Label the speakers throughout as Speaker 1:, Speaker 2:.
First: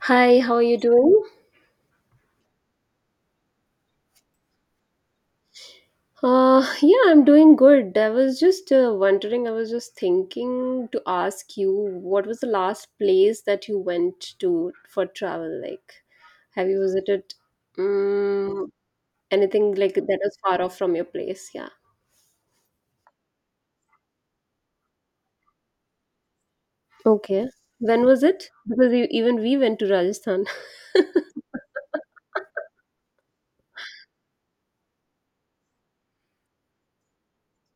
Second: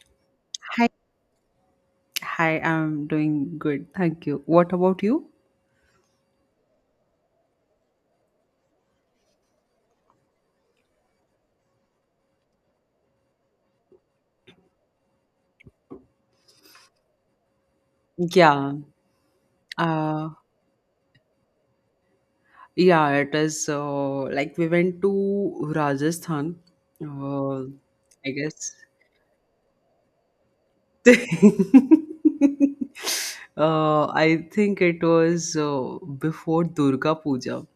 Speaker 1: Hi, how are you
Speaker 2: Hi.
Speaker 1: doing?
Speaker 2: Hi, I'm doing good. Thank you. What about you?
Speaker 1: Yeah, I'm doing good. I was just wondering, I was just thinking to ask you, what was the last place that you went to for travel? Like, have you visited um,
Speaker 2: Yeah.
Speaker 1: anything like that
Speaker 2: Uh,
Speaker 1: was far off from your place? Yeah.
Speaker 2: yeah, it is like we went to Rajasthan.
Speaker 1: Okay.
Speaker 2: Uh,
Speaker 1: When was
Speaker 2: I
Speaker 1: it?
Speaker 2: guess.
Speaker 1: Because even we went to Rajasthan.
Speaker 2: I think it was before Durga Puja.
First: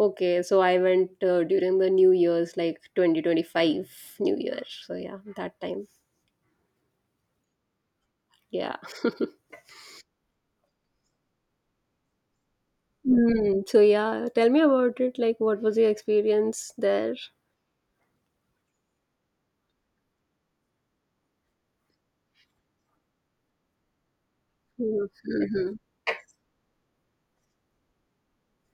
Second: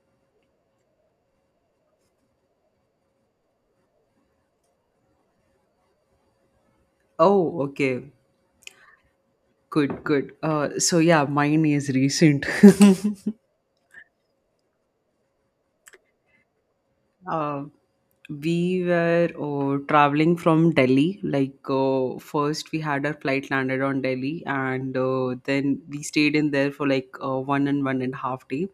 Speaker 1: Okay, so I went during the New Year's, like 2025 New Year. So yeah, that time.
Speaker 2: Oh, okay.
Speaker 1: Yeah.
Speaker 2: Good, good. So yeah, mine is recent.
Speaker 1: Mm, so yeah, tell me about it. Like, what was your experience there?
Speaker 2: Uh, we were traveling from Delhi. Like, first we had our flight landed on Delhi, and
Speaker 1: Mm-hmm.
Speaker 2: then we stayed in there for like one and one and a half day.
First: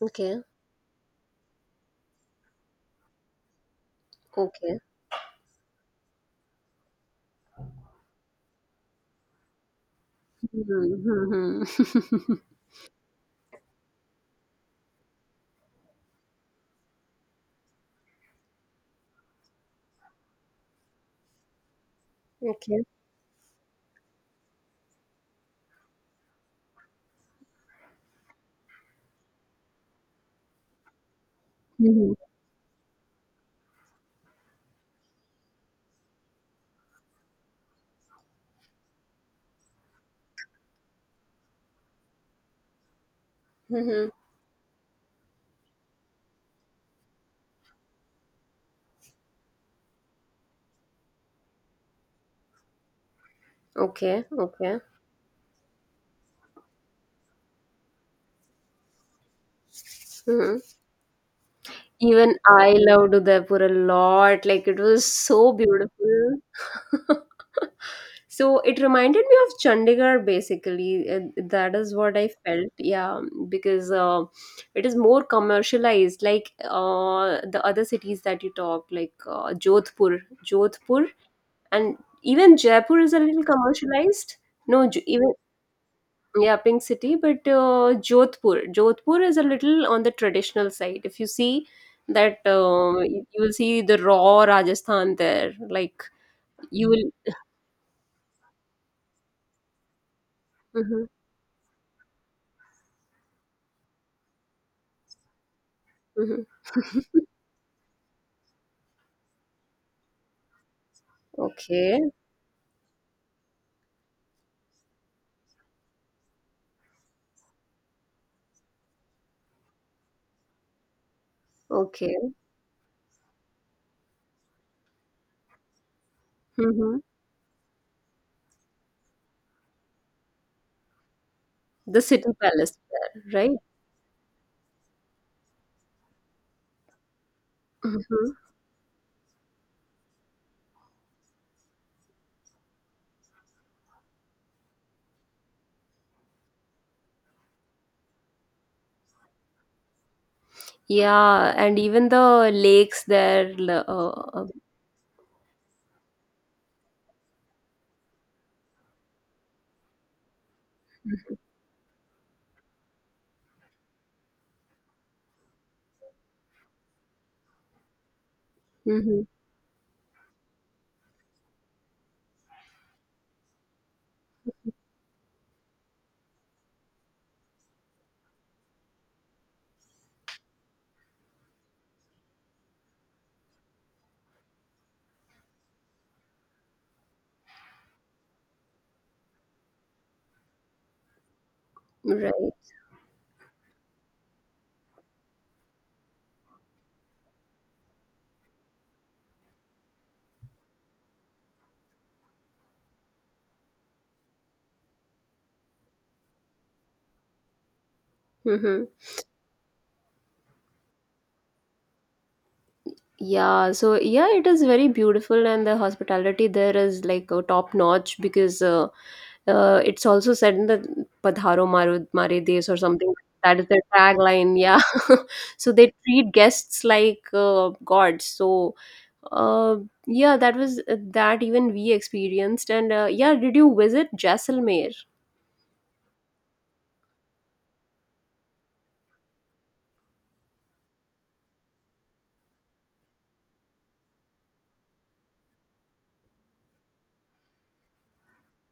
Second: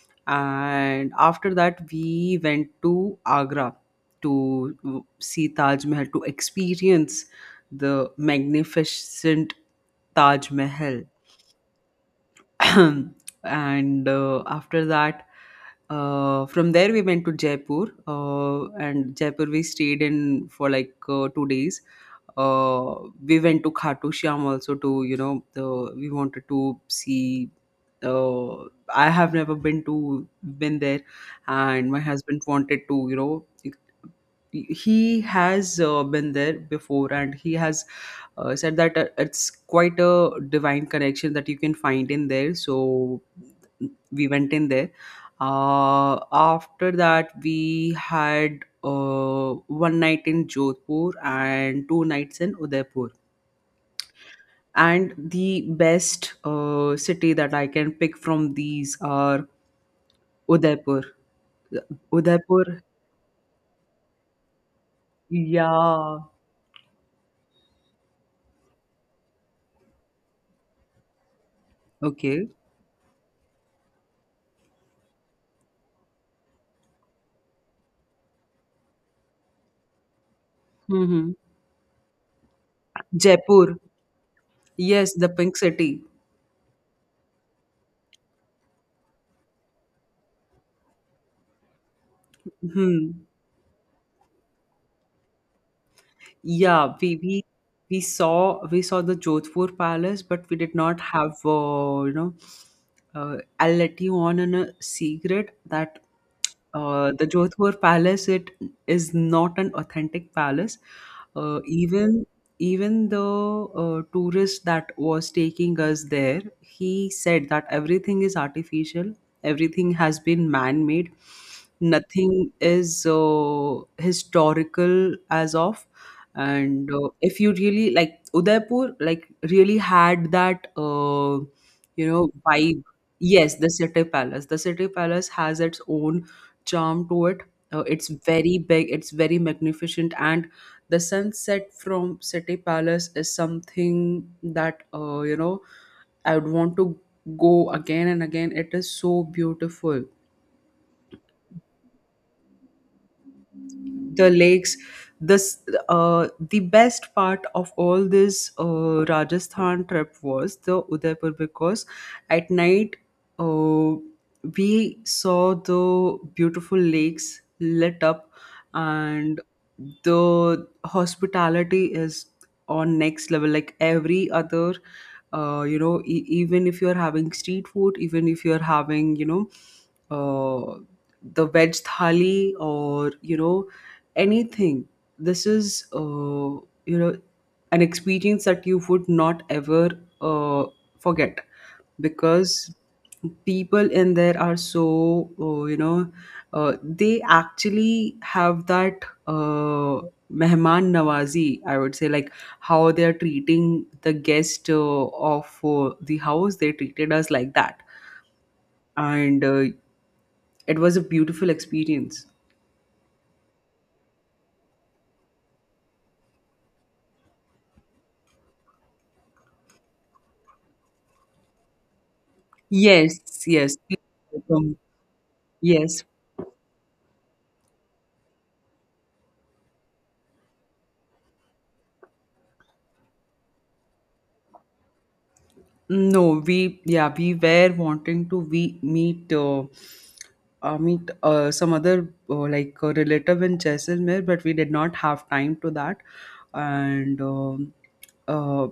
Speaker 1: Okay.
Speaker 2: And after that, we went to Agra to
Speaker 1: Okay.
Speaker 2: see Taj Mahal, to experience the magnificent Taj Mahal.
Speaker 1: Mm-hmm.
Speaker 2: And after that, from there we went to Jaipur, uh, and Jaipur we stayed in for like 2 days.
Speaker 1: Okay.
Speaker 2: uh, we went to Khatu Shyam also. To you know the, We wanted to see. uh, I have never been to been there, and my
Speaker 1: Mm-hmm.
Speaker 2: husband wanted to, you know, he has been there before, and he has said that it's quite a divine connection that you can find in there, so we went in there. After that we had one night in Jodhpur and two nights in Udaipur,
Speaker 1: Okay. Okay.
Speaker 2: and the best city that I can pick from these are
Speaker 1: Mm-hmm.
Speaker 2: Udaipur.
Speaker 1: Even
Speaker 2: Udaipur,
Speaker 1: I loved Udaipur a lot. Like it was so
Speaker 2: yeah.
Speaker 1: beautiful. So it reminded me of Chandigarh basically. That is what I
Speaker 2: Okay.
Speaker 1: felt. Yeah, because it is more commercialized, like the other cities that you talk, like Jodhpur,
Speaker 2: Hmm.
Speaker 1: and even Jaipur is a little
Speaker 2: Jaipur.
Speaker 1: commercialized. No,
Speaker 2: Yes, the
Speaker 1: even
Speaker 2: Pink City.
Speaker 1: yeah, Pink City, but Jodhpur is a little on the traditional side. If you see that,
Speaker 2: Hmm.
Speaker 1: you will see the raw Rajasthan there. Like you
Speaker 2: Yeah, we
Speaker 1: will.
Speaker 2: we we saw the Jodhpur Palace, but we did not
Speaker 1: Mhm,
Speaker 2: have, you know. I'll let you on in a secret that
Speaker 1: mhm.
Speaker 2: the Jodhpur Palace, it is not an authentic palace. Uh,
Speaker 1: Okay,
Speaker 2: even even the tourist that was taking us there, he said that everything is artificial, everything has been man-made,
Speaker 1: okay.
Speaker 2: nothing is historical as of. And
Speaker 1: Hmm.
Speaker 2: if you really like Udaipur, like really had that,
Speaker 1: The
Speaker 2: you know,
Speaker 1: city palace
Speaker 2: vibe.
Speaker 1: there,
Speaker 2: Yes,
Speaker 1: right?
Speaker 2: the city palace, the city palace has its own charm to it. It's
Speaker 1: Hmm.
Speaker 2: very big, it's very magnificent, and the sunset from city palace is something that, you know, I would want to go again and again. It is so beautiful.
Speaker 1: Yeah, and even the lakes there.
Speaker 2: The
Speaker 1: Uh,
Speaker 2: lakes. This The best part of all this Rajasthan trip was the Udaipur,
Speaker 1: mhm,
Speaker 2: because at night, uh, we saw the beautiful lakes lit up.
Speaker 1: mhm.
Speaker 2: And the hospitality is on next level. Like every other, you know, even if you're having street food, even if you're having, you know, uh, the veg thali, or you know, anything. This is you know, an experience that you would not ever uh, forget.
Speaker 1: Right.
Speaker 2: Because people in there are so, you know, they actually have that mehman nawazi, I would say. Like how they are treating the guest of the house, they treated us like that.
Speaker 1: Hmm.
Speaker 2: And it was a beautiful experience.
Speaker 1: Yeah, so yeah, it is very beautiful, and the hospitality there is like a top notch because it's also said in the Padharo Maru Mare Des or
Speaker 2: Yes.
Speaker 1: something. That is
Speaker 2: Yes,
Speaker 1: their
Speaker 2: please.
Speaker 1: tagline.
Speaker 2: Welcome.
Speaker 1: Yeah, so they
Speaker 2: Yes.
Speaker 1: treat guests like gods. So uh, yeah, that was that even we experienced. And yeah, did you visit Jaisalmer?
Speaker 2: No, we we were wanting to, we meet meet some other, like a relative in Jaisalmer, but we did not have time to that. And uh,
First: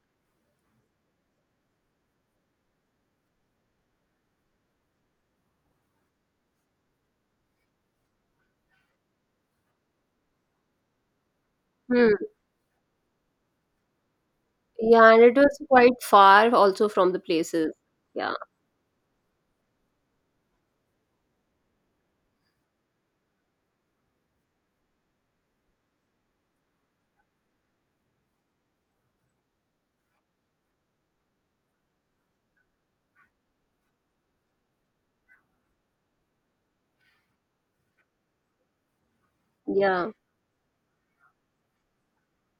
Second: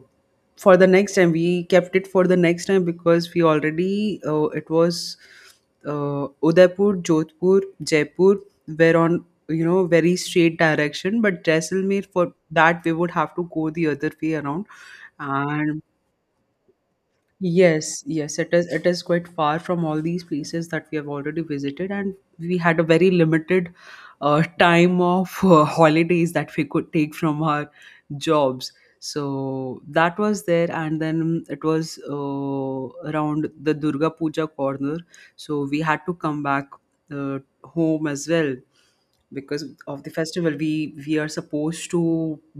Speaker 2: for the next time, we kept it for the next time, because we already, it was Udaipur, Jodhpur, Jaipur were on, you know, very straight direction, but Jaisalmer,
Speaker 1: Hmm.
Speaker 2: for that we would have to go the other way around.
Speaker 1: Yeah, and it was
Speaker 2: And
Speaker 1: quite far also from the places.
Speaker 2: yes,
Speaker 1: Yeah,
Speaker 2: yes, it is. It is quite far from all these places that we have already visited, and we had a very limited time of holidays that we could take from our jobs. So that was there, and then it was around the Durga Puja corner. So we had to come back home as well, because of the
Speaker 1: yeah.
Speaker 2: festival we are supposed to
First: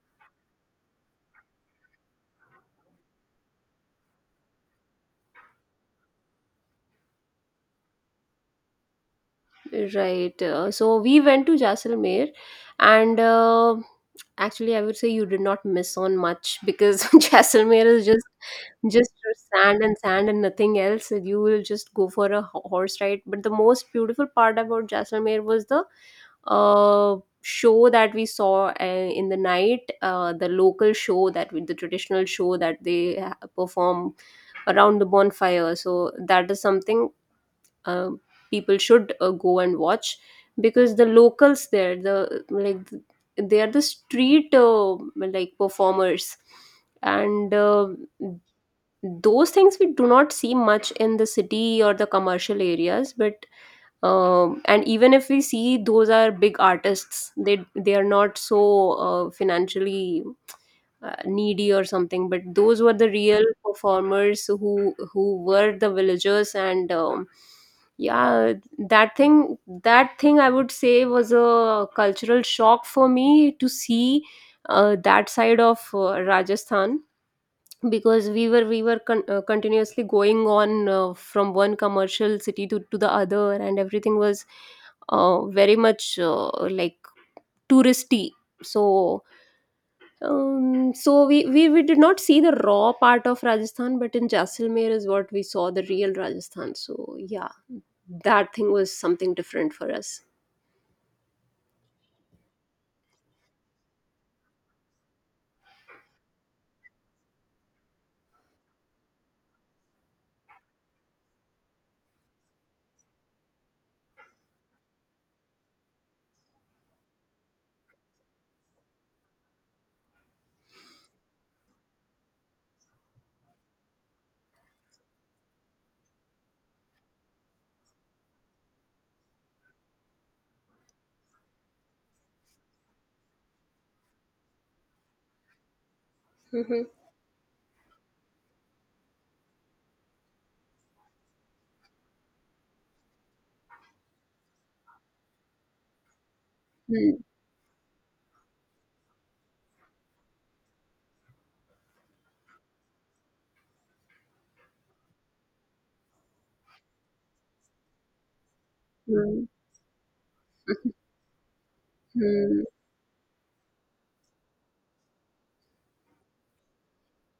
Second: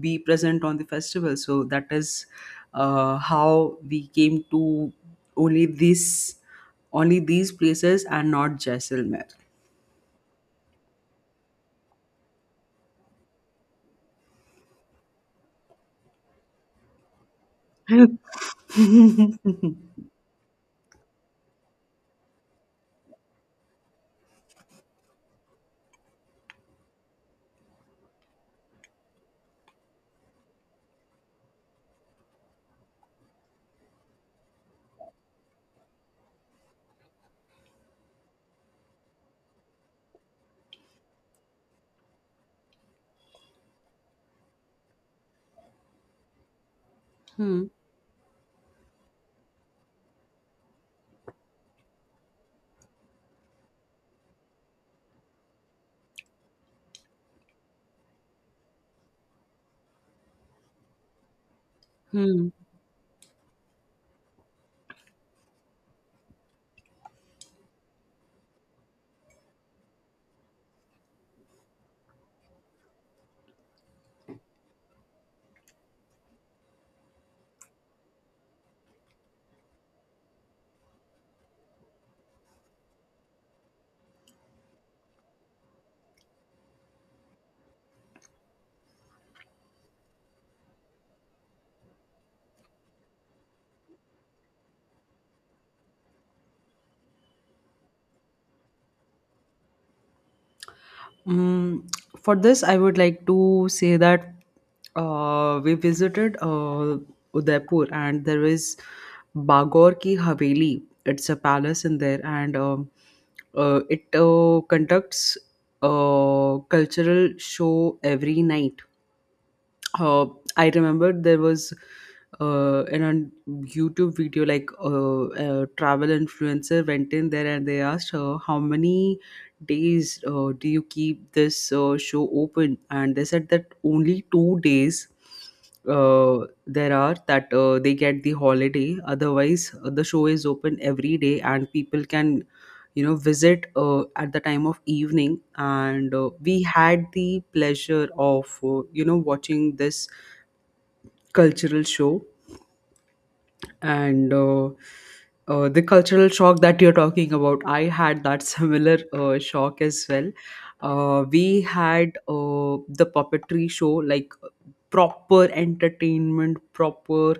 Speaker 2: be present on the festival. So that is how we came to only this only these places and not Jaisalmer.
Speaker 1: Right. So we went to Jaisalmer, and actually, I would say you did not miss on much because Jaisalmer is just sand and sand and nothing else. You will just go for a horse ride. But the most beautiful part about Jaisalmer was the uh, show that we saw in the night, the local show that the traditional show that they perform around the bonfire. So that is something uh, people should go and watch because the locals there the like they are the street like performers and
Speaker 2: Hmm.
Speaker 1: those things we do not see much in the city or the commercial areas, but and even if we see, those are big artists. They are not so financially needy or something, but
Speaker 2: Hmm.
Speaker 1: those were the real performers who were the villagers. And yeah, that thing that thing, I would say, was a cultural shock for me to see that side of Rajasthan, because we were continuously going on from one commercial city to the other, and everything was very much like touristy. So so we did not see the raw part of Rajasthan, but in Jaisalmer is what we saw the real Rajasthan. So yeah, that thing was something different for us.
Speaker 2: Mm, for this, I would like to say that we visited Udaipur and there is Bagor ki Haveli. It's a palace in there, and it conducts a cultural show every night. uh, I remember there was an on YouTube video, like a travel influencer went in there, and they asked her how many days do you keep this show open, and they said that only 2 days uh,
Speaker 1: Hmm.
Speaker 2: there are that they get the holiday, otherwise the show is open every day and people can, you know, visit at the time of evening. And we had
Speaker 1: Hmm.
Speaker 2: the pleasure of, you know, watching this cultural show. And the cultural shock that you're talking about, I had that similar
Speaker 1: Hmm.
Speaker 2: shock as well. We had
Speaker 1: Hmm.
Speaker 2: the puppetry show, like proper entertainment, proper.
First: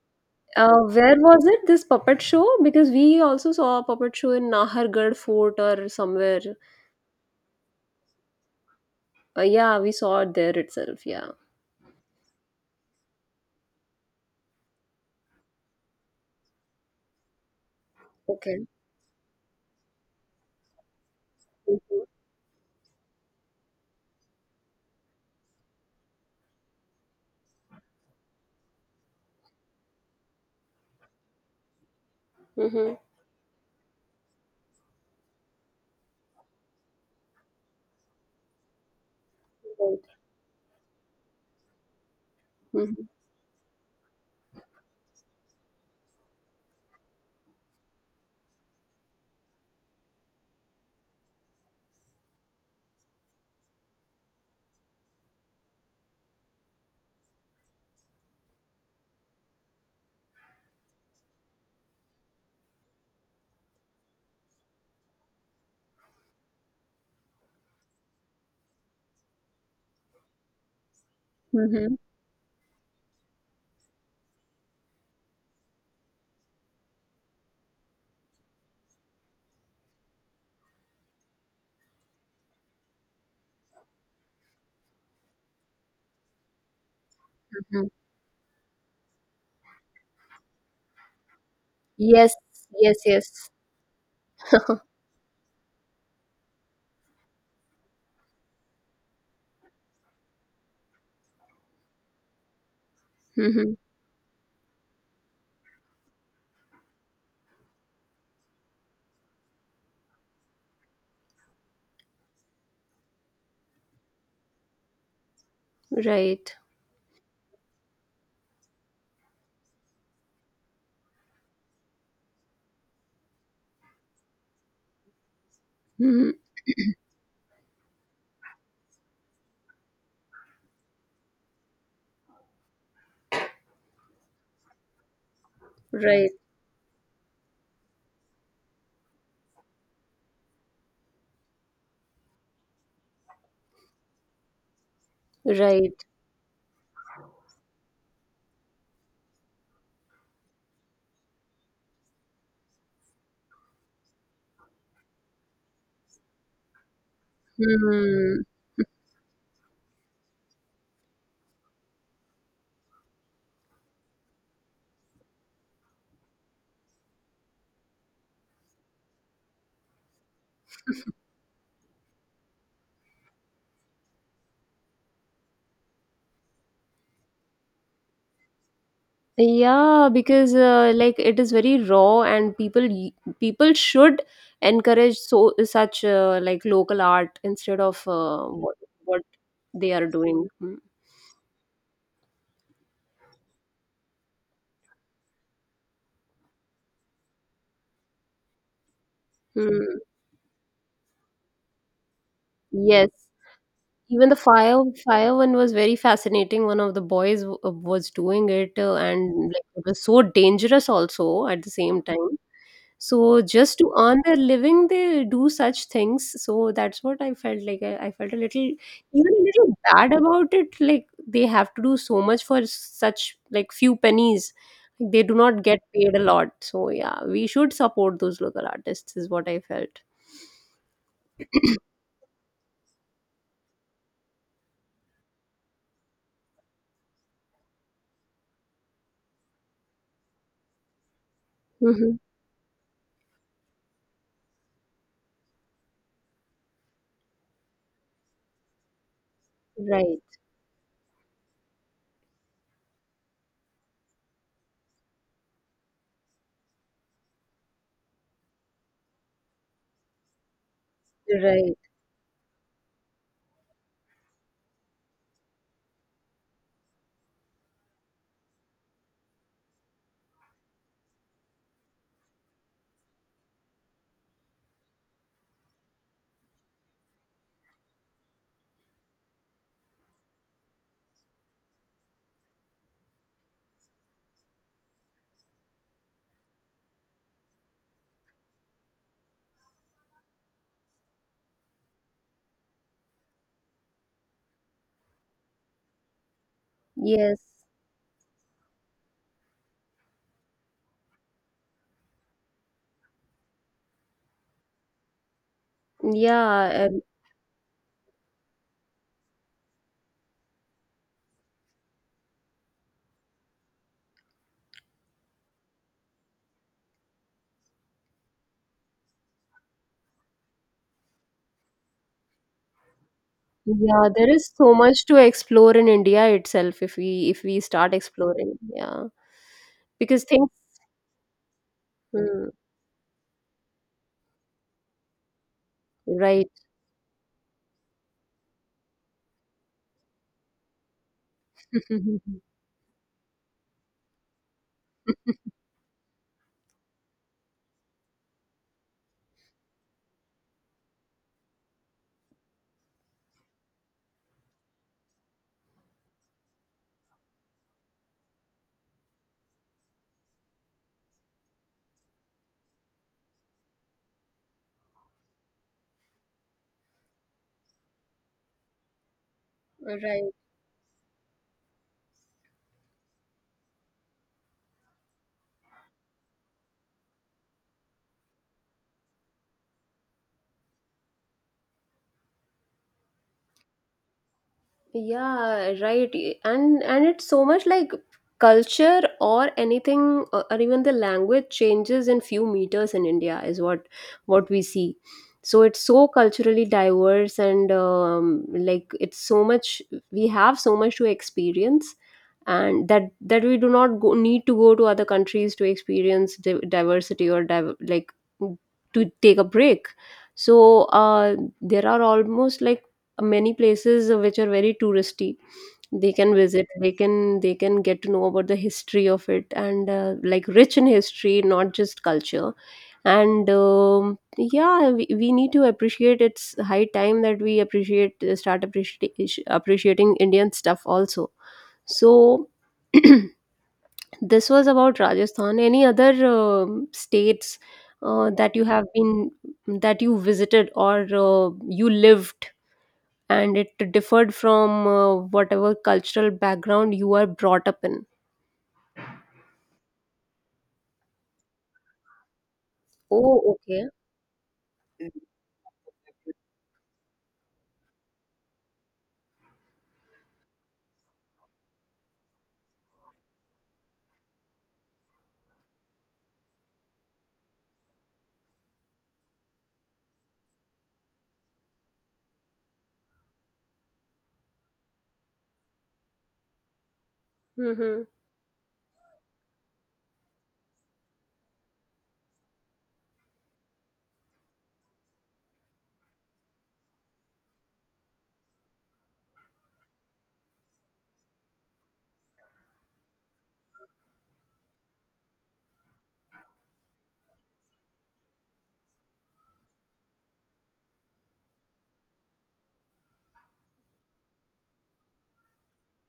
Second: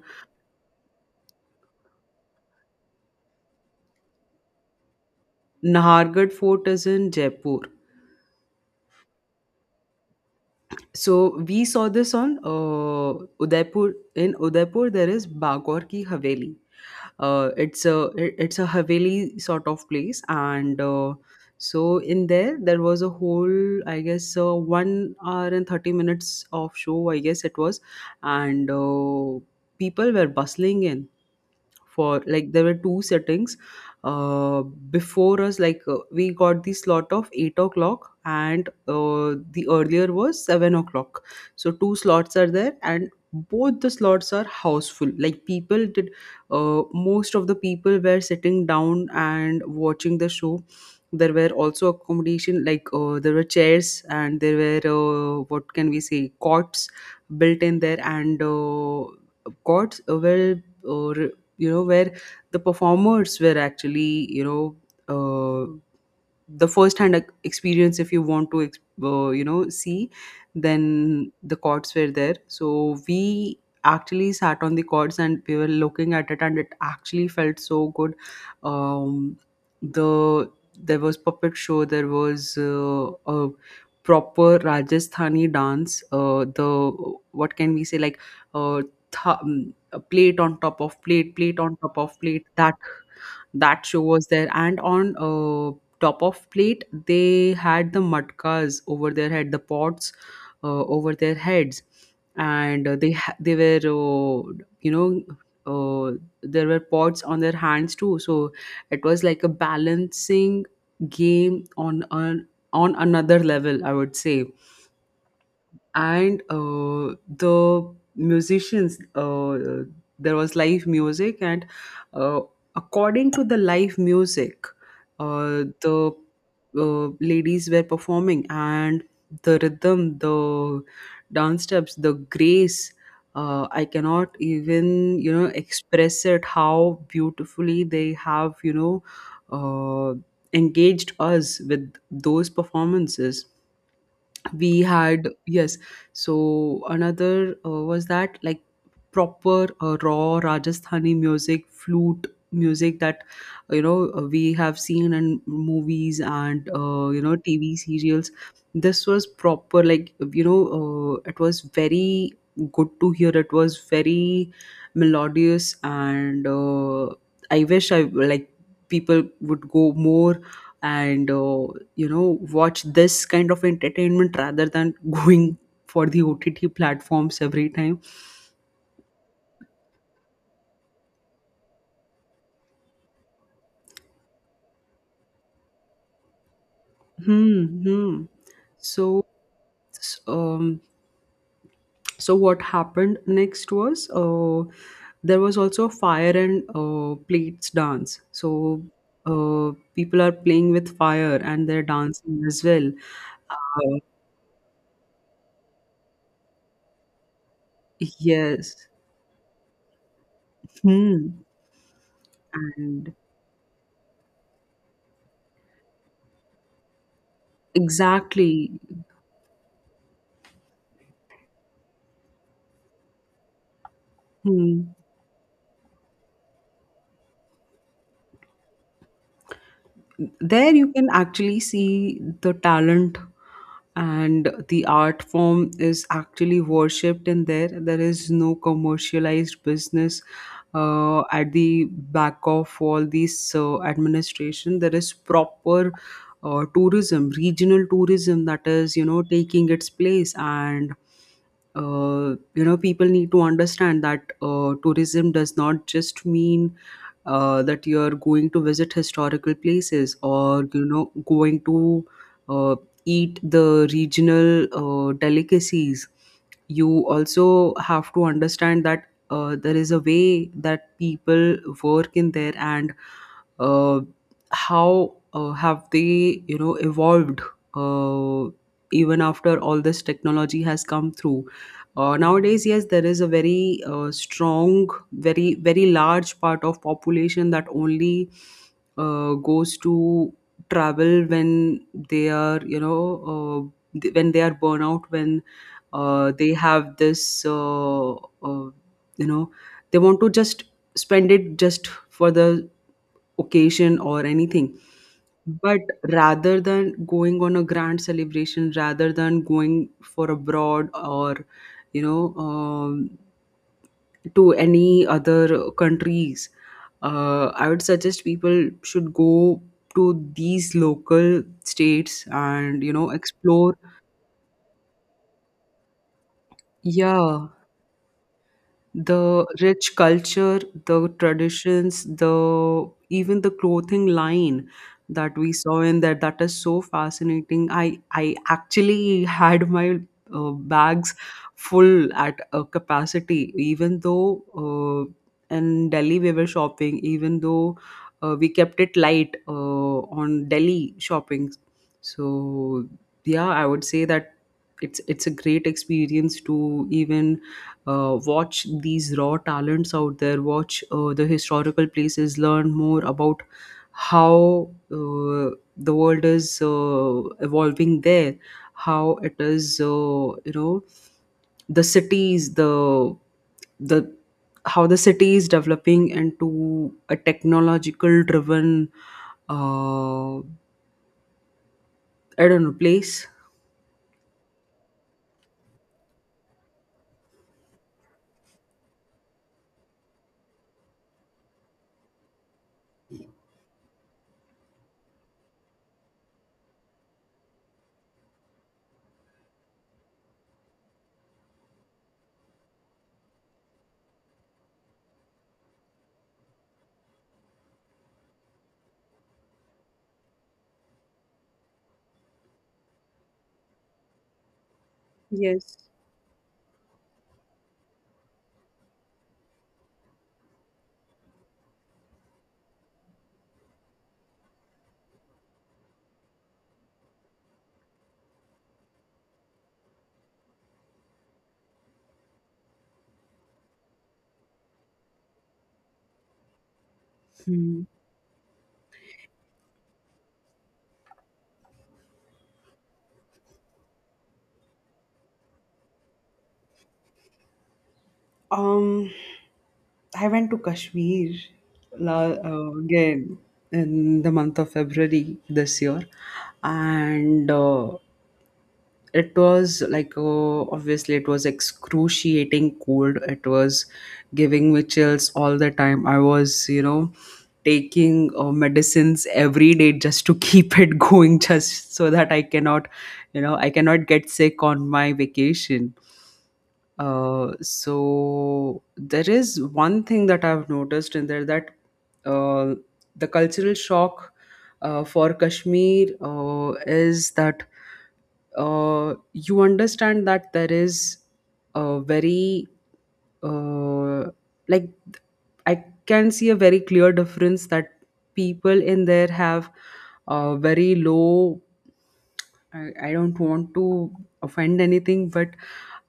Speaker 1: Where was it, this puppet show? Because we also saw a puppet show in Nahargarh Fort or
Speaker 2: Nahargarh
Speaker 1: somewhere.
Speaker 2: fort is in Jaipur.
Speaker 1: Yeah, we saw it there itself. Yeah.
Speaker 2: So we saw this on Udaipur. In Udaipur, there is Bagor ki Haveli. It's a, it's
Speaker 1: Okay.
Speaker 2: a haveli sort of place, and so in there there was a whole, I guess, 1 hour and 30 minutes of show. I guess it was. And people were bustling in, for like there were
Speaker 1: Mm-hmm.
Speaker 2: two settings uh before us. Like we got the slot of 8 o'clock and the earlier was 7 o'clock, so two slots are there.
Speaker 1: Mm-hmm.
Speaker 2: And both the slots are houseful. Like people did most of the people were sitting down and watching the show. There were also accommodation, like there were chairs and there were, what can we say, cots built in there. And cots were, uh, you know, where the performers were actually, you know, uh, the first hand experience, if you want to you know, see. Then the chords
Speaker 1: Mm-hmm.
Speaker 2: were there, so we actually sat on the chords, and we were looking at it, and it actually felt so good. um the there was puppet show, there was a proper Rajasthani dance. The, what can we say, like, uh, a plate on top of plate, plate on top of
Speaker 1: Yes,
Speaker 2: plate that,
Speaker 1: yes, yes.
Speaker 2: that show was there. And on, top of plate, they had the matkas over their head, the pots over their heads. And they
Speaker 1: Hmm.
Speaker 2: were, you know, uh, there were pots on their hands too. So it was like a balancing game on an, on another level, I would say. And
Speaker 1: Right.
Speaker 2: the musicians, there was live music. And uh, according to the live music, the
Speaker 1: Mhm.
Speaker 2: ladies were performing. And the rhythm, the dance steps, the grace, I cannot even, you know, express
Speaker 1: Right.
Speaker 2: it how beautifully they have, you know, uh, engaged us with those performances. We had, yes.
Speaker 1: Right.
Speaker 2: So another was that, like proper raw Rajasthani music, flute music, that you know, we have seen in movies, and you know, TV serials.
Speaker 1: Hmm.
Speaker 2: This was proper, like, you know, it was very good to hear, it was very melodious. And I wish I, like, people would go more, and you know, watch this kind of entertainment rather than going for the OTT platforms every time.
Speaker 1: Yeah, because like it is very raw, and people people should encourage so such like local art instead
Speaker 2: Hmm.
Speaker 1: of
Speaker 2: Hmm.
Speaker 1: what
Speaker 2: So,
Speaker 1: they are
Speaker 2: s-
Speaker 1: doing. Hmm.
Speaker 2: um, so what happened next was, there was also fire and plates dance. So
Speaker 1: Mm.
Speaker 2: people are playing with fire and they're dancing as well.
Speaker 1: Yes,
Speaker 2: Uh,
Speaker 1: even the fire fire one was very fascinating. One of the boys was doing it,
Speaker 2: yes.
Speaker 1: and like, it was so dangerous
Speaker 2: Hmm.
Speaker 1: also at the same time.
Speaker 2: And
Speaker 1: So just to earn their living, they do such things. So that's what I felt like. I felt a little,
Speaker 2: exactly.
Speaker 1: even a little bad about it. Like they have to do so much for such like few pennies.
Speaker 2: Hmm.
Speaker 1: Like, they do not get paid a lot. So yeah, we should support those local artists. Is what I felt.
Speaker 2: There you can actually see the talent, and the art form is actually worshipped in there. There is no commercialized business at the
Speaker 1: Mhm.
Speaker 2: back of all these administration. There is proper tourism, regional tourism, that is, you know, taking its
Speaker 1: Right.
Speaker 2: place. And you know, people need to understand that tourism does not just mean that you're going to visit historical places, or you know, going
Speaker 1: Right.
Speaker 2: to uh, eat the regional delicacies. You also have to understand that there is a way that people work in there, and uh, how have they, you know, evolved, uh, even after all this technology has come through. Nowadays, yes, there is a very, strong, very large part of population that only goes to travel when they are, you know, when they are burnout, when they have
Speaker 1: Yes.
Speaker 2: this, you know, they want to just spend it just for the occasion or anything. But rather
Speaker 1: Yeah.
Speaker 2: than going on a grand celebration, rather than going for abroad or you know, to any other countries, I would suggest people should go to these local states and, you know, explore.
Speaker 1: Yeah. There is so much to explore in India itself if we if
Speaker 2: Yeah,
Speaker 1: we start exploring. Yeah.
Speaker 2: the rich
Speaker 1: Because things.
Speaker 2: culture, the traditions,
Speaker 1: Hmm.
Speaker 2: the, even the clothing line that we saw in there, that
Speaker 1: Right.
Speaker 2: is so fascinating. I actually had my bags full at a capacity, even though in Delhi we were shopping, even though we kept it light on Delhi shopping. So yeah, I would say that it's a great experience to even watch these raw talents out there, watch the historical places, learn more about how the world is evolving there, how it is,
Speaker 1: Right.
Speaker 2: the cities, the how the city is developing into a technological driven uh, I don't know place.
Speaker 1: Yeah, right. And it's so much like culture or anything or even the language changes in few meters in India is what we see. So it's so culturally diverse, and like it's so much, we have so much to experience, and that we do not go, need to go to other countries to experience diversity or like to take a break. So there are almost like many places which are very touristy.
Speaker 2: Yes.
Speaker 1: They can visit, they can get to know about the history of it. And like rich in history, not just culture. And yeah, we need to appreciate, it's high time that we appreciate start appreciating appreciating Indian stuff also. So this was about Rajasthan. Any other states
Speaker 2: Hmm.
Speaker 1: that you have been, that you visited or you lived, and it differed from whatever cultural background you are brought up in.
Speaker 2: Um, I went to Kashmir, again,
Speaker 1: Oh, okay.
Speaker 2: in the month of February this year, and it was like obviously it was excruciating cold. It was giving me chills all the time. I was, taking medicines every day just to keep it going, just so that I cannot get sick on my vacation. Uh,
Speaker 1: Mm-hmm.
Speaker 2: so there is one thing that I've noticed in there, that uh, the cultural shock for Kashmir is that you understand that there is a very uh, like I can see a very clear difference that people in there have very low. I don't want to offend anything, but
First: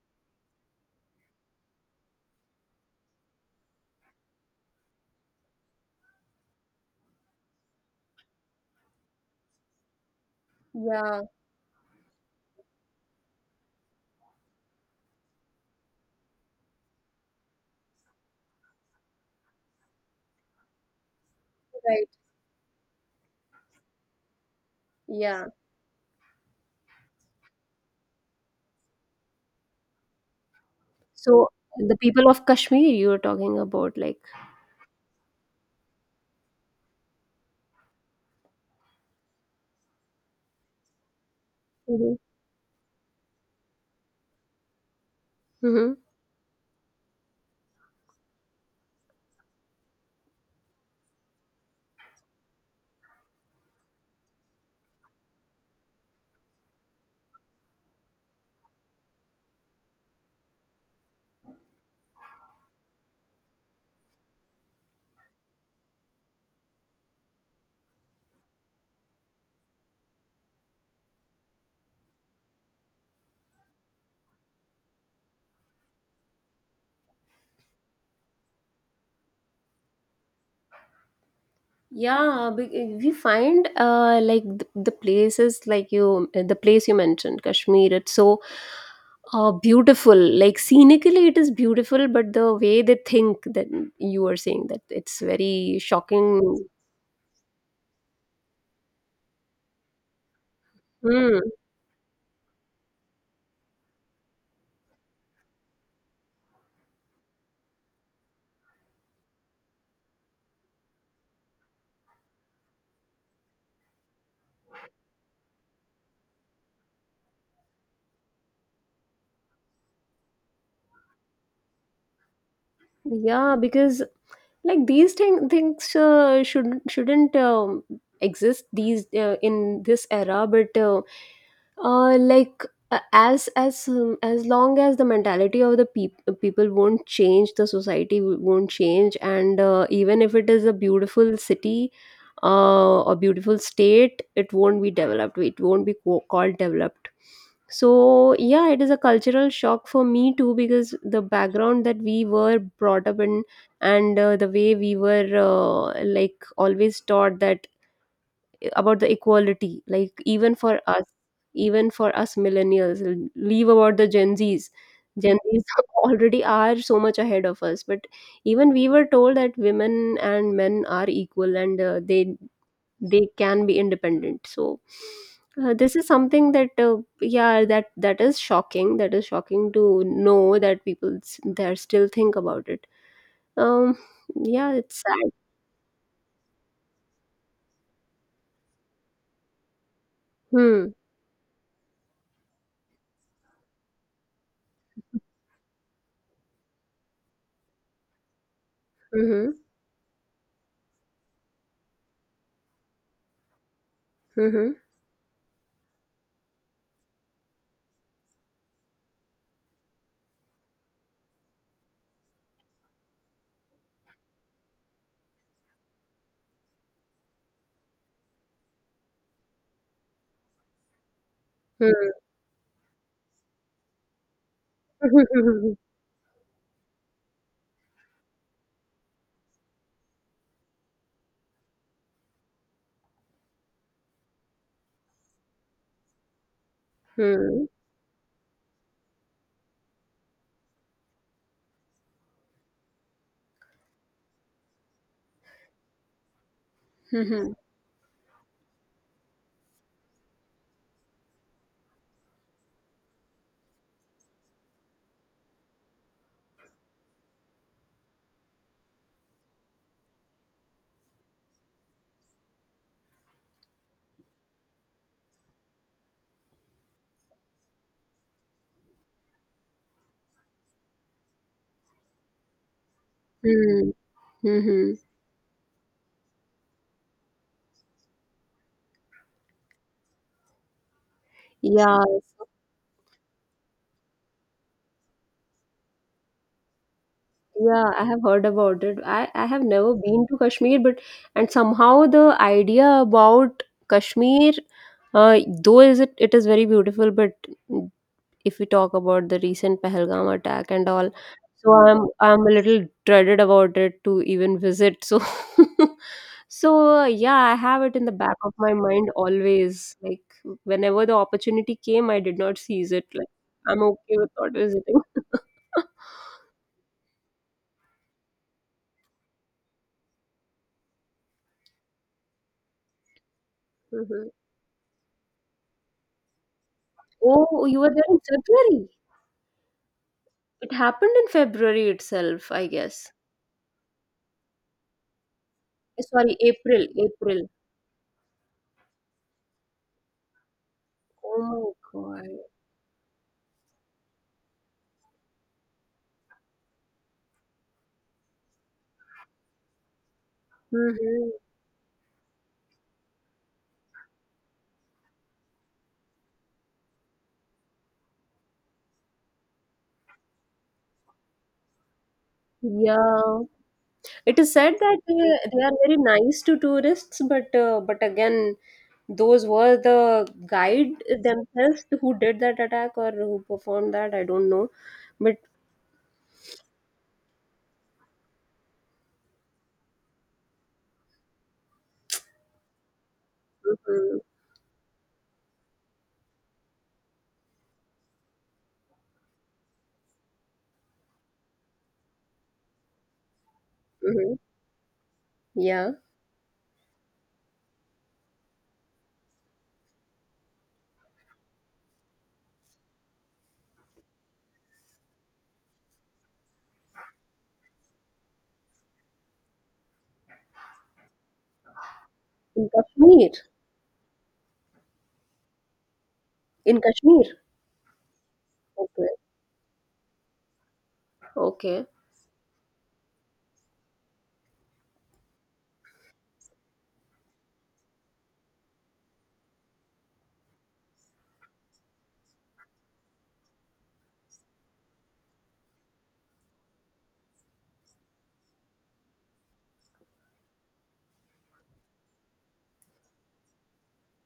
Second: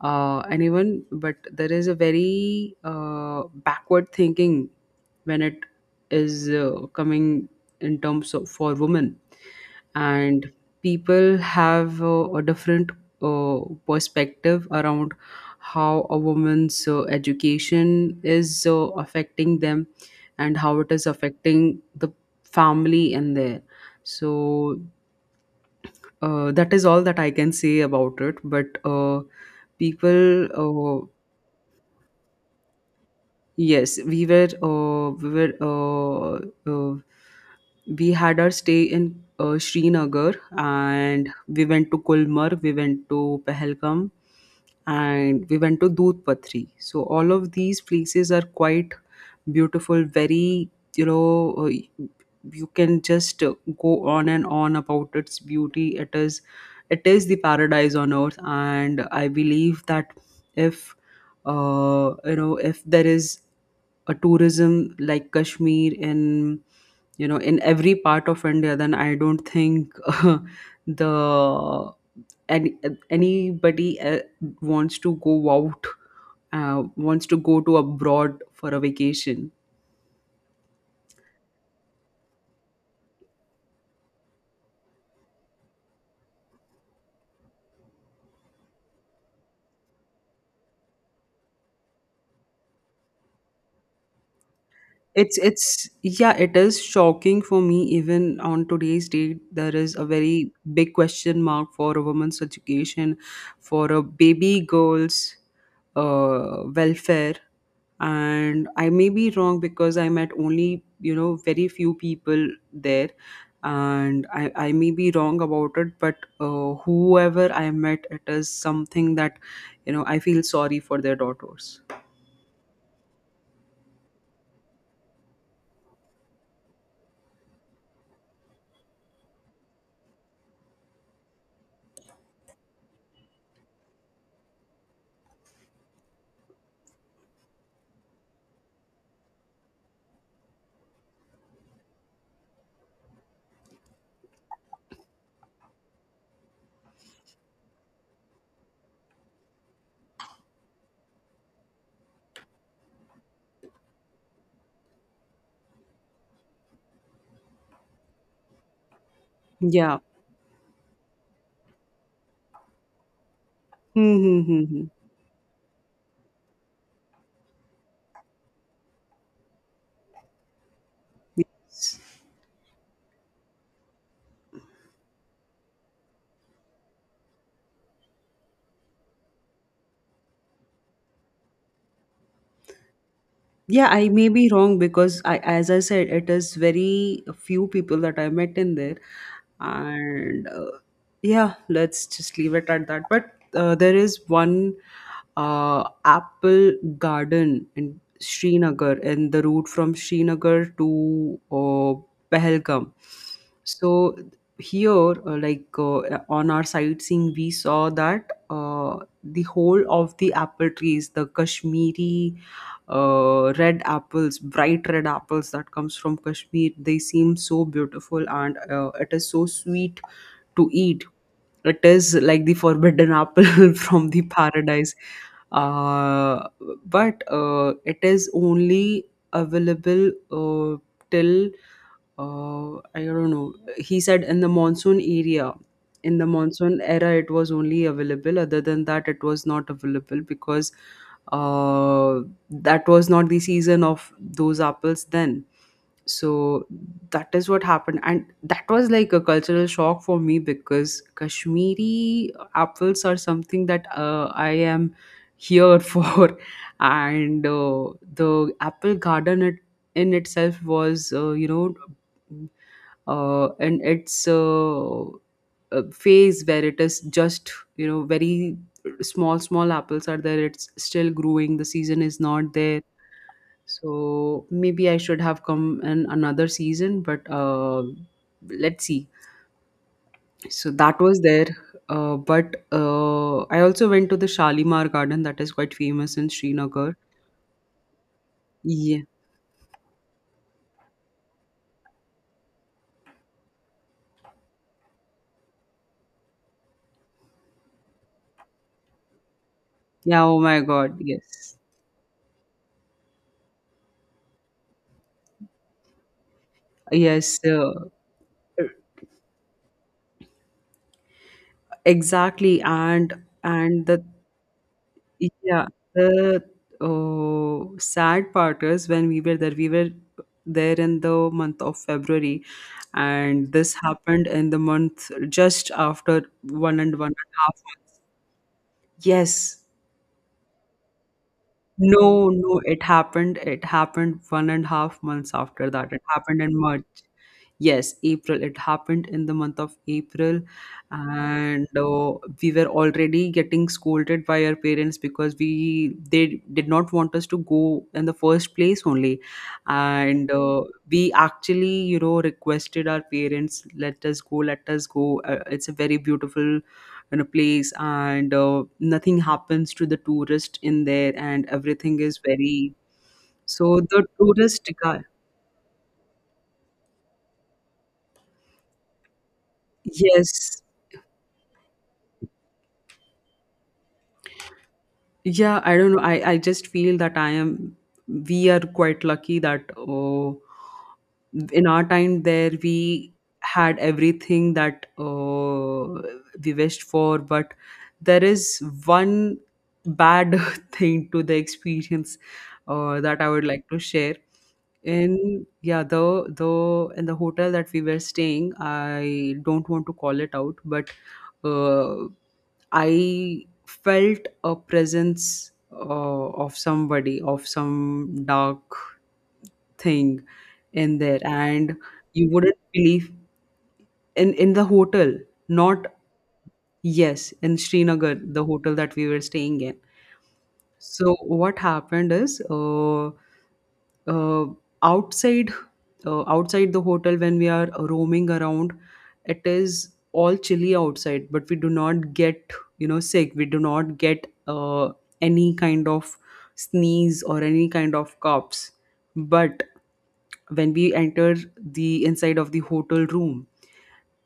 Speaker 2: anyone, but there is a very backward thinking when it is coming in terms of for women, and
Speaker 1: Yeah,
Speaker 2: people have a different uh, perspective around how a woman's education is affecting them and how it is affecting
Speaker 1: right.
Speaker 2: the family in there. So
Speaker 1: Yeah.
Speaker 2: that is all that I can say about it. But people,
Speaker 1: So the people of Kashmir you were talking about,
Speaker 2: yes,
Speaker 1: like.
Speaker 2: uh, we had our stay in Srinagar, and we went to
Speaker 1: Hmm.
Speaker 2: Kulmar, we went to Pahalgam, and we went to
Speaker 1: Hmm.
Speaker 2: Dudhpatri. So all of these places are quite beautiful, very you know uh, you can just go on and on about its beauty. It is the paradise on earth, and I believe that if if there is a tourism like Kashmir in in every part of India, then I don't think the any, anybody wants to go out wants to go to abroad for a vacation.
Speaker 1: Yeah, we find like the places like you, the place you mentioned, Kashmir. It's so beautiful. Like scenically, it is beautiful, but the way they think, that you are saying, that it's very
Speaker 2: It's yeah, it
Speaker 1: shocking.
Speaker 2: is shocking for me even on today's date. There is a very big
Speaker 1: Hmm.
Speaker 2: question mark for a woman's education, for a baby girl's welfare. And I may be wrong because I met only very few people there, and I may be wrong about it. But whoever I met, it is something that I feel sorry for their daughters.
Speaker 1: Yeah, because like these thing, things shouldn't exist these in this era, but like as long as the mentality of the people won't change, the society won't change. And even if it is a beautiful city or beautiful state, it won't be developed, it won't be called developed. So yeah, it is a cultural shock for me too, because the background that we were brought up in and the way we were like always taught, that about the equality,
Speaker 2: Yeah.
Speaker 1: like even for us millennials, leave about the
Speaker 2: Hmm.
Speaker 1: gen
Speaker 2: Hmm, hmm,
Speaker 1: z's,
Speaker 2: hmm.
Speaker 1: gen z's already are so much ahead of us. But even we were told that women and men are equal, and they can be independent. So this is something that yeah, that is shocking, that is shocking to know that people there still think about it.
Speaker 2: Yeah,
Speaker 1: Um,
Speaker 2: I may be
Speaker 1: yeah,
Speaker 2: wrong
Speaker 1: it's
Speaker 2: because
Speaker 1: sad.
Speaker 2: I, as I said, it is very few people that I met in there, and
Speaker 1: Hmm.
Speaker 2: yeah, let's just leave it at that. But there is one apple garden in Srinagar, and the
Speaker 1: Mm-hmm.
Speaker 2: route from Srinagar to Pahalgam. So
Speaker 1: Mm-hmm.
Speaker 2: here, like, on our sightseeing, we saw that the whole of the apple trees, the Kashmiri red apples, bright red apples that comes from Kashmir, they seem so beautiful, and it is so sweet to eat. It
Speaker 1: Hmm.
Speaker 2: is like the forbidden apple from the paradise. Uh, but uh, it is only available till I don't know. He said in the in the monsoon era, it was
Speaker 1: Hmm.
Speaker 2: only available. Other than that, it was not available because uh, that was not the season of those apples then. So that is
Speaker 1: Mhm.
Speaker 2: what happened, and that was like a cultural shock for me because Kashmiri apples are something that I am here for. And the apple garden, it, in itself was and its phase where it is just very small small apples are there, it's still growing, the season is not there.
Speaker 1: Mm.
Speaker 2: So maybe I
Speaker 1: Mhm.
Speaker 2: should have come in another season, but let's see, so that was there.
Speaker 1: Yeah,
Speaker 2: But I also went to the Shalimar Garden that is quite famous in Srinagar.
Speaker 1: yeah, I have heard about it.
Speaker 2: Yeah,
Speaker 1: I have never been to Kashmir, but and somehow the idea about Kashmir, though is it, it is very beautiful, but if we talk about the recent
Speaker 2: yeah,
Speaker 1: Pahalgam
Speaker 2: oh my
Speaker 1: attack and
Speaker 2: God.
Speaker 1: all.
Speaker 2: Yes,
Speaker 1: So I'm a little dreaded about it to even visit. So so yeah,
Speaker 2: yes.
Speaker 1: I have it in the back of my mind always. Like whenever the opportunity came, I did not
Speaker 2: Exactly,
Speaker 1: seize it.
Speaker 2: and
Speaker 1: Like I'm
Speaker 2: and the.
Speaker 1: okay with not visiting.
Speaker 2: Yeah, the oh, sad part is when we were there in the month of February, and this happened
Speaker 1: Mhm.
Speaker 2: in the month just after one and one and a half
Speaker 1: Oh, you were
Speaker 2: month.
Speaker 1: there in February.
Speaker 2: Yes.
Speaker 1: It happened in February
Speaker 2: No,
Speaker 1: itself,
Speaker 2: no,
Speaker 1: I
Speaker 2: it
Speaker 1: guess.
Speaker 2: happened. It happened 1.5 months after that. It
Speaker 1: Eh, sorry,
Speaker 2: happened in March.
Speaker 1: April. April.
Speaker 2: Yes, April. It happened in the month of April, and
Speaker 1: Oh my God.
Speaker 2: we were already getting scolded by our parents because we they did not want us to go in the first place only, and we
Speaker 1: Mm-hmm.
Speaker 2: actually requested our parents, let us go, let us go. It's a very beautiful in a place, and nothing happens to the tourist in there, and everything is very.
Speaker 1: Yeah.
Speaker 2: So the
Speaker 1: It is
Speaker 2: tourist
Speaker 1: said that
Speaker 2: guy.
Speaker 1: they are very nice to tourists, but again, those were the
Speaker 2: Yes.
Speaker 1: guide themselves who did that attack or who performed that. I don't know, but
Speaker 2: Yeah, I don't know, I just feel that I am we are quite lucky that, oh, in our time there, we had
Speaker 1: mhm,
Speaker 2: everything that we wished for. But there is one bad thing to the experience that I would like to share
Speaker 1: mhm,
Speaker 2: in, yeah,
Speaker 1: yeah,
Speaker 2: though in the hotel that we were staying, I don't want to call it out. But uh, I felt a presence of somebody, of some dark thing in there, and you wouldn't
Speaker 1: in
Speaker 2: believe.
Speaker 1: Kashmir,
Speaker 2: In the hotel. Not.
Speaker 1: in Kashmir.
Speaker 2: Yes, in Srinagar, the hotel that we
Speaker 1: Okay,
Speaker 2: were staying in. So what
Speaker 1: okay.
Speaker 2: happened is uh, outside outside the hotel when we are roaming around, it is all chilly outside, but we do not get sick, we do not get any kind of sneeze or any kind of coughs. But when we entered the inside of the hotel room,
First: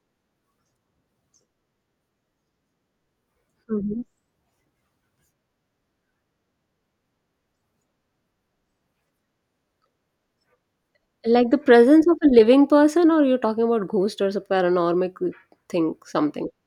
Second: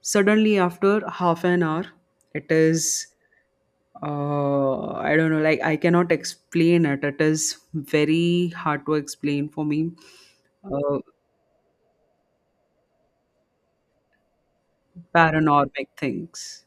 Speaker 2: suddenly after half an hour, it is
Speaker 1: Mhm.
Speaker 2: I don't know, like, I cannot explain it, it is very hard to explain for me. uh,
Speaker 1: Like the presence of a living person, or you're talking about ghost or some paranormal
Speaker 2: Paranormal
Speaker 1: thing, something.
Speaker 2: things.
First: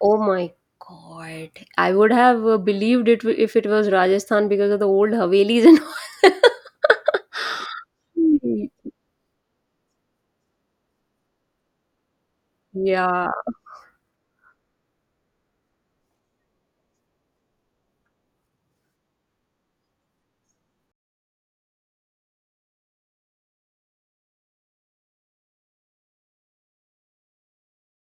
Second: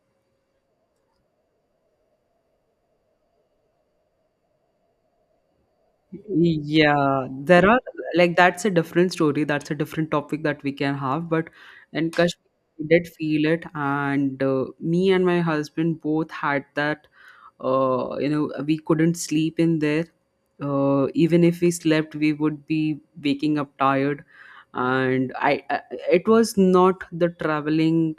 Speaker 1: Oh my god. I would have believed it if it was Rajasthan because of the old Havelis and all.
Speaker 2: Yeah, there are, like, that's a different story. That's a different topic that we can have. But in Kashmir, we did
Speaker 1: Yeah.
Speaker 2: feel it, and me and my husband both had that. You know, we couldn't sleep in there. Even if we slept, we would be waking up tired, and I it was not the traveling,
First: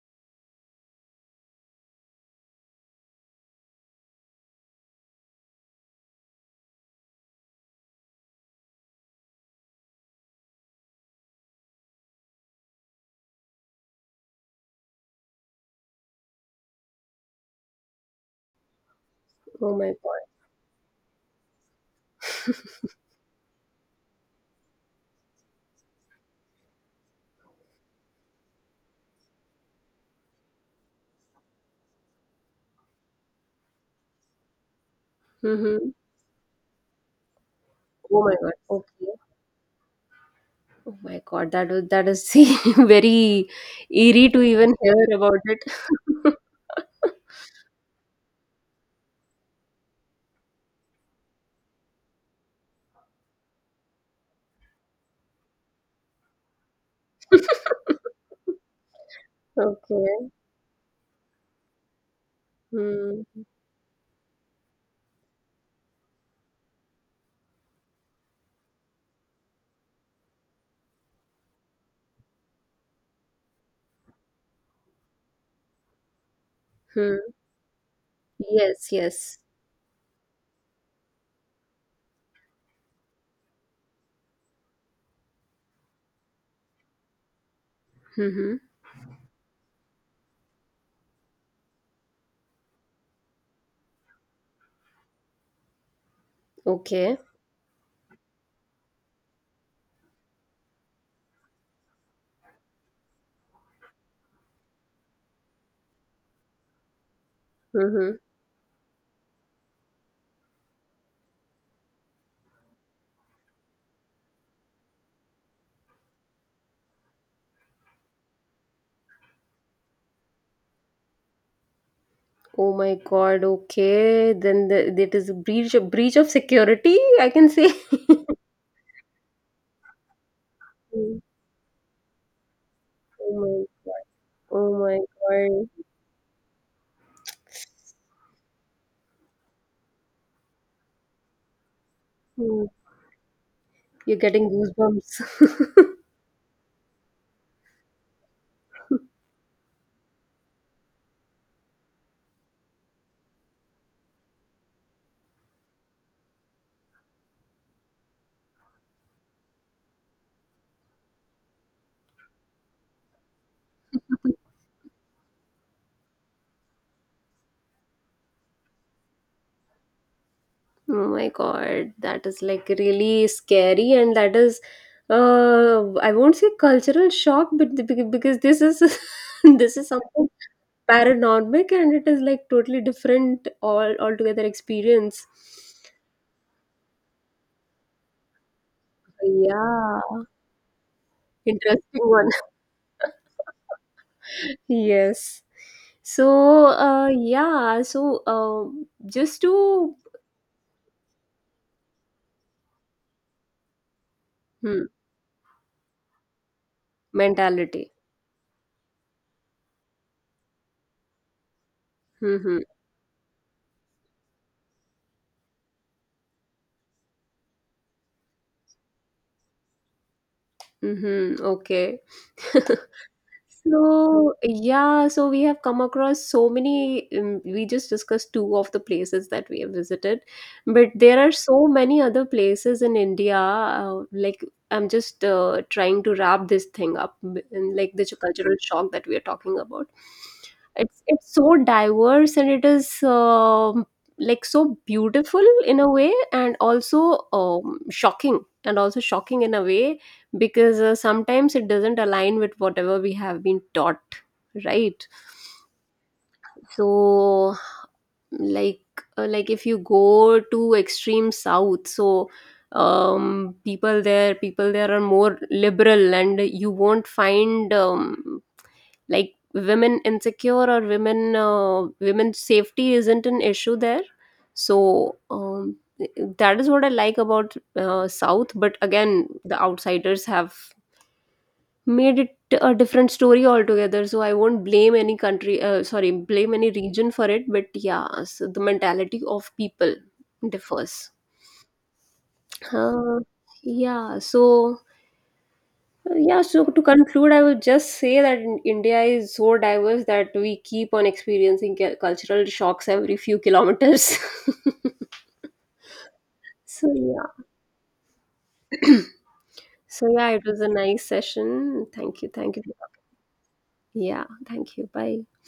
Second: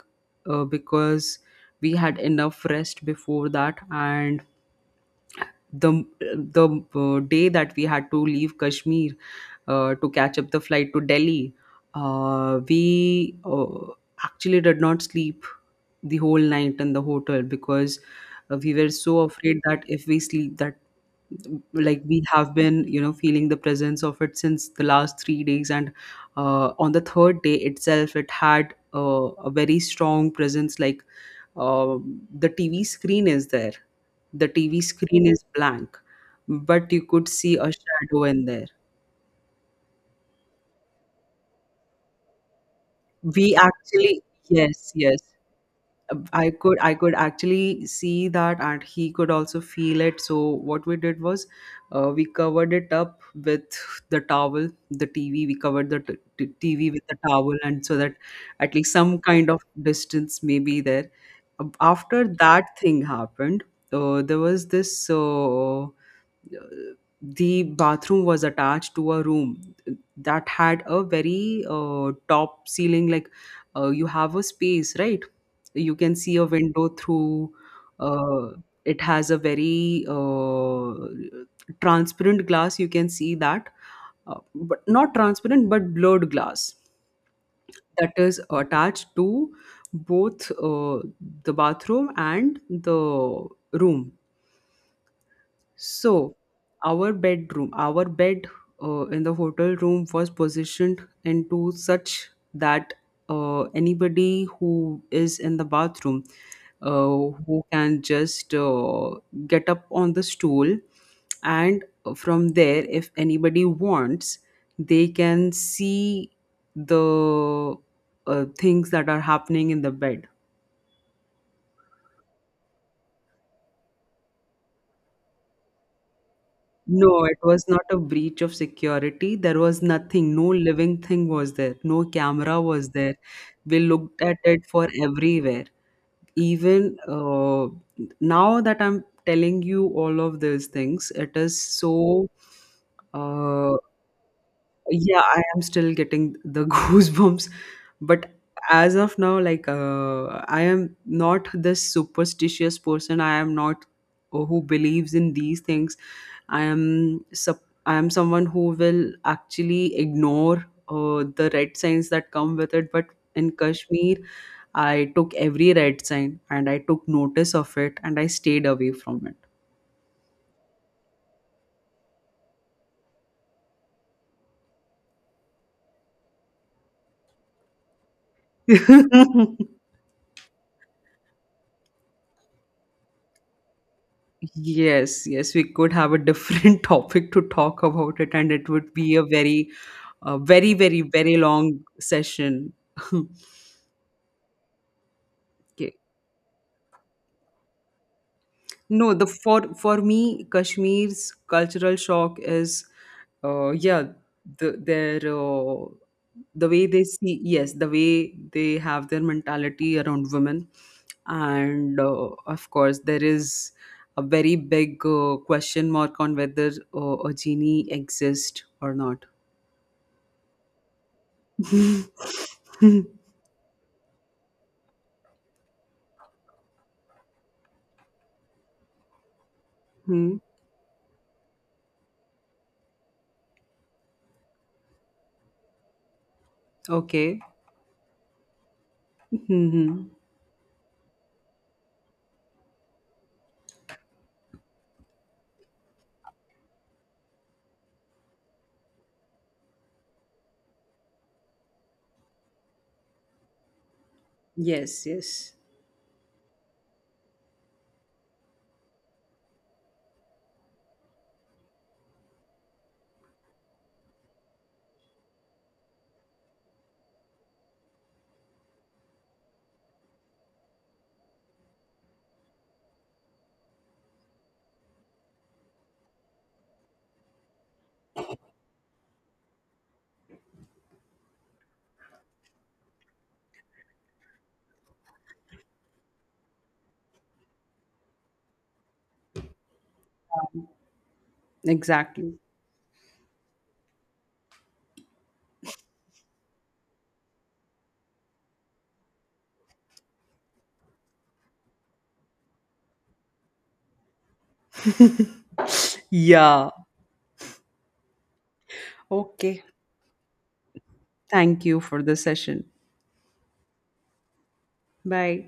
Speaker 2: because we had enough rest before that, and the the day that we had to leave Kashmir to catch up the flight to Delhi, we actually did not sleep the whole night in the hotel, because we were so afraid
Speaker 1: Oh
Speaker 2: that
Speaker 1: my
Speaker 2: if we
Speaker 1: god.
Speaker 2: sleep, that, like, we have been feeling the presence of it since the last 3 days, and on the third day itself, it had a very strong presence, like uh, the TV screen is there, the TV screen is
Speaker 1: Mm-hmm.
Speaker 2: blank, but you could see a
Speaker 1: Oh
Speaker 2: shadow
Speaker 1: my
Speaker 2: in
Speaker 1: god.
Speaker 2: there.
Speaker 1: Okay. Oh my god. That was that is very
Speaker 2: We actually,
Speaker 1: eerie to even
Speaker 2: yes,
Speaker 1: hear
Speaker 2: yes.
Speaker 1: about it.
Speaker 2: I could actually see that, and he could also feel it. So what we did was, we covered it up with the towel, the TV. We covered the TV with the towel, and so that at least some kind of
Speaker 1: Okay.
Speaker 2: distance may be there. After that thing
Speaker 1: Hmm.
Speaker 2: happened, there was this, the bathroom was attached to a room that had a very top ceiling, like, you have a space, right, you can see a window
Speaker 1: Hmm.
Speaker 2: through. uh,
Speaker 1: Yes.
Speaker 2: it has a
Speaker 1: Yes.
Speaker 2: very transparent glass, you can see that, but not transparent but blurred glass, that is
Speaker 1: Mm-hmm.
Speaker 2: attached to both the bathroom and the room. So our
Speaker 1: Okay.
Speaker 2: bedroom, our bed in the hotel room was positioned into such that anybody who is in the bathroom, uh, who can
Speaker 1: Mm-hmm.
Speaker 2: just get up on the stool, and from there, if anybody wants, they can see the things that are happening in the bed.
Speaker 1: Oh my God, okay. Then the, that is a breach of security,
Speaker 2: No,
Speaker 1: I
Speaker 2: it
Speaker 1: can
Speaker 2: was
Speaker 1: say.
Speaker 2: not a breach of security. There was nothing. No living
Speaker 1: Mm,
Speaker 2: thing was there. No camera was there.
Speaker 1: oh my
Speaker 2: We
Speaker 1: God.
Speaker 2: looked at it
Speaker 1: Oh
Speaker 2: for
Speaker 1: my
Speaker 2: everywhere.
Speaker 1: God.
Speaker 2: Even now that I'm telling you all of these things, it is so
Speaker 1: Mm,
Speaker 2: uh,
Speaker 1: you're getting
Speaker 2: yeah, I am
Speaker 1: goosebumps.
Speaker 2: still getting the goosebumps. But as of now, like, I am not this superstitious person. I am not who believes in these things. I am someone who will actually ignore the red signs that come with it. But in Kashmir, I took every red sign and I took notice of it and I stayed away from
Speaker 1: Oh my God, that is like really scary, and that is, I won't say cultural shock, but because this is
Speaker 2: it.
Speaker 1: this is something paranormal, and it is like totally different all altogether
Speaker 2: Yes,
Speaker 1: experience.
Speaker 2: yes, we could have a different topic to talk about it, and it would be a very,
Speaker 1: Yeah.
Speaker 2: very, very, very long
Speaker 1: Interesting one.
Speaker 2: session.
Speaker 1: Yes.
Speaker 2: Okay.
Speaker 1: So, yeah, so
Speaker 2: No, the
Speaker 1: just to
Speaker 2: for me, Kashmir's cultural shock is, yeah,
Speaker 1: hmm,
Speaker 2: their, the way they see, yes, the
Speaker 1: mentality.
Speaker 2: way they have their mentality around women, and
Speaker 1: Mm-hmm.
Speaker 2: of course there is a very big question mark on whether a genie exists or not.
Speaker 1: Mm-hmm. Okay. So, yeah, so we have come across so many. We just discussed two of the places that we have visited,
Speaker 2: Hmm.
Speaker 1: but there are so many other places in India. Like, I'm just trying to wrap this thing up
Speaker 2: Okay.
Speaker 1: and like the cultural shock that we are talking about.
Speaker 2: Hmm.
Speaker 1: It's so diverse and it is like so beautiful in a way, and also shocking, and also shocking in a way because sometimes it doesn't align with whatever we have been taught,
Speaker 2: Yes.
Speaker 1: right?
Speaker 2: Yes.
Speaker 1: So like like if you go to extreme south, so people there are more liberal and you won't find like women insecure or women's safety isn't an issue there. So that is what I like about south, but again the outsiders have made it a different story altogether. So I won't blame any country, sorry, blame any region for it. But yeah, so the mentality of people differs.
Speaker 2: Exactly.
Speaker 1: Uh, yeah, so yeah, so to conclude, I would just say that India is so diverse that we keep on experiencing cultural shocks every few kilometers.
Speaker 2: Yeah.
Speaker 1: So yeah,
Speaker 2: Okay.
Speaker 1: so yeah, it was a nice
Speaker 2: Thank you
Speaker 1: session.
Speaker 2: for the
Speaker 1: Thank you, thank you.
Speaker 2: session.
Speaker 1: Yeah, thank you. Bye.
Speaker 2: Bye.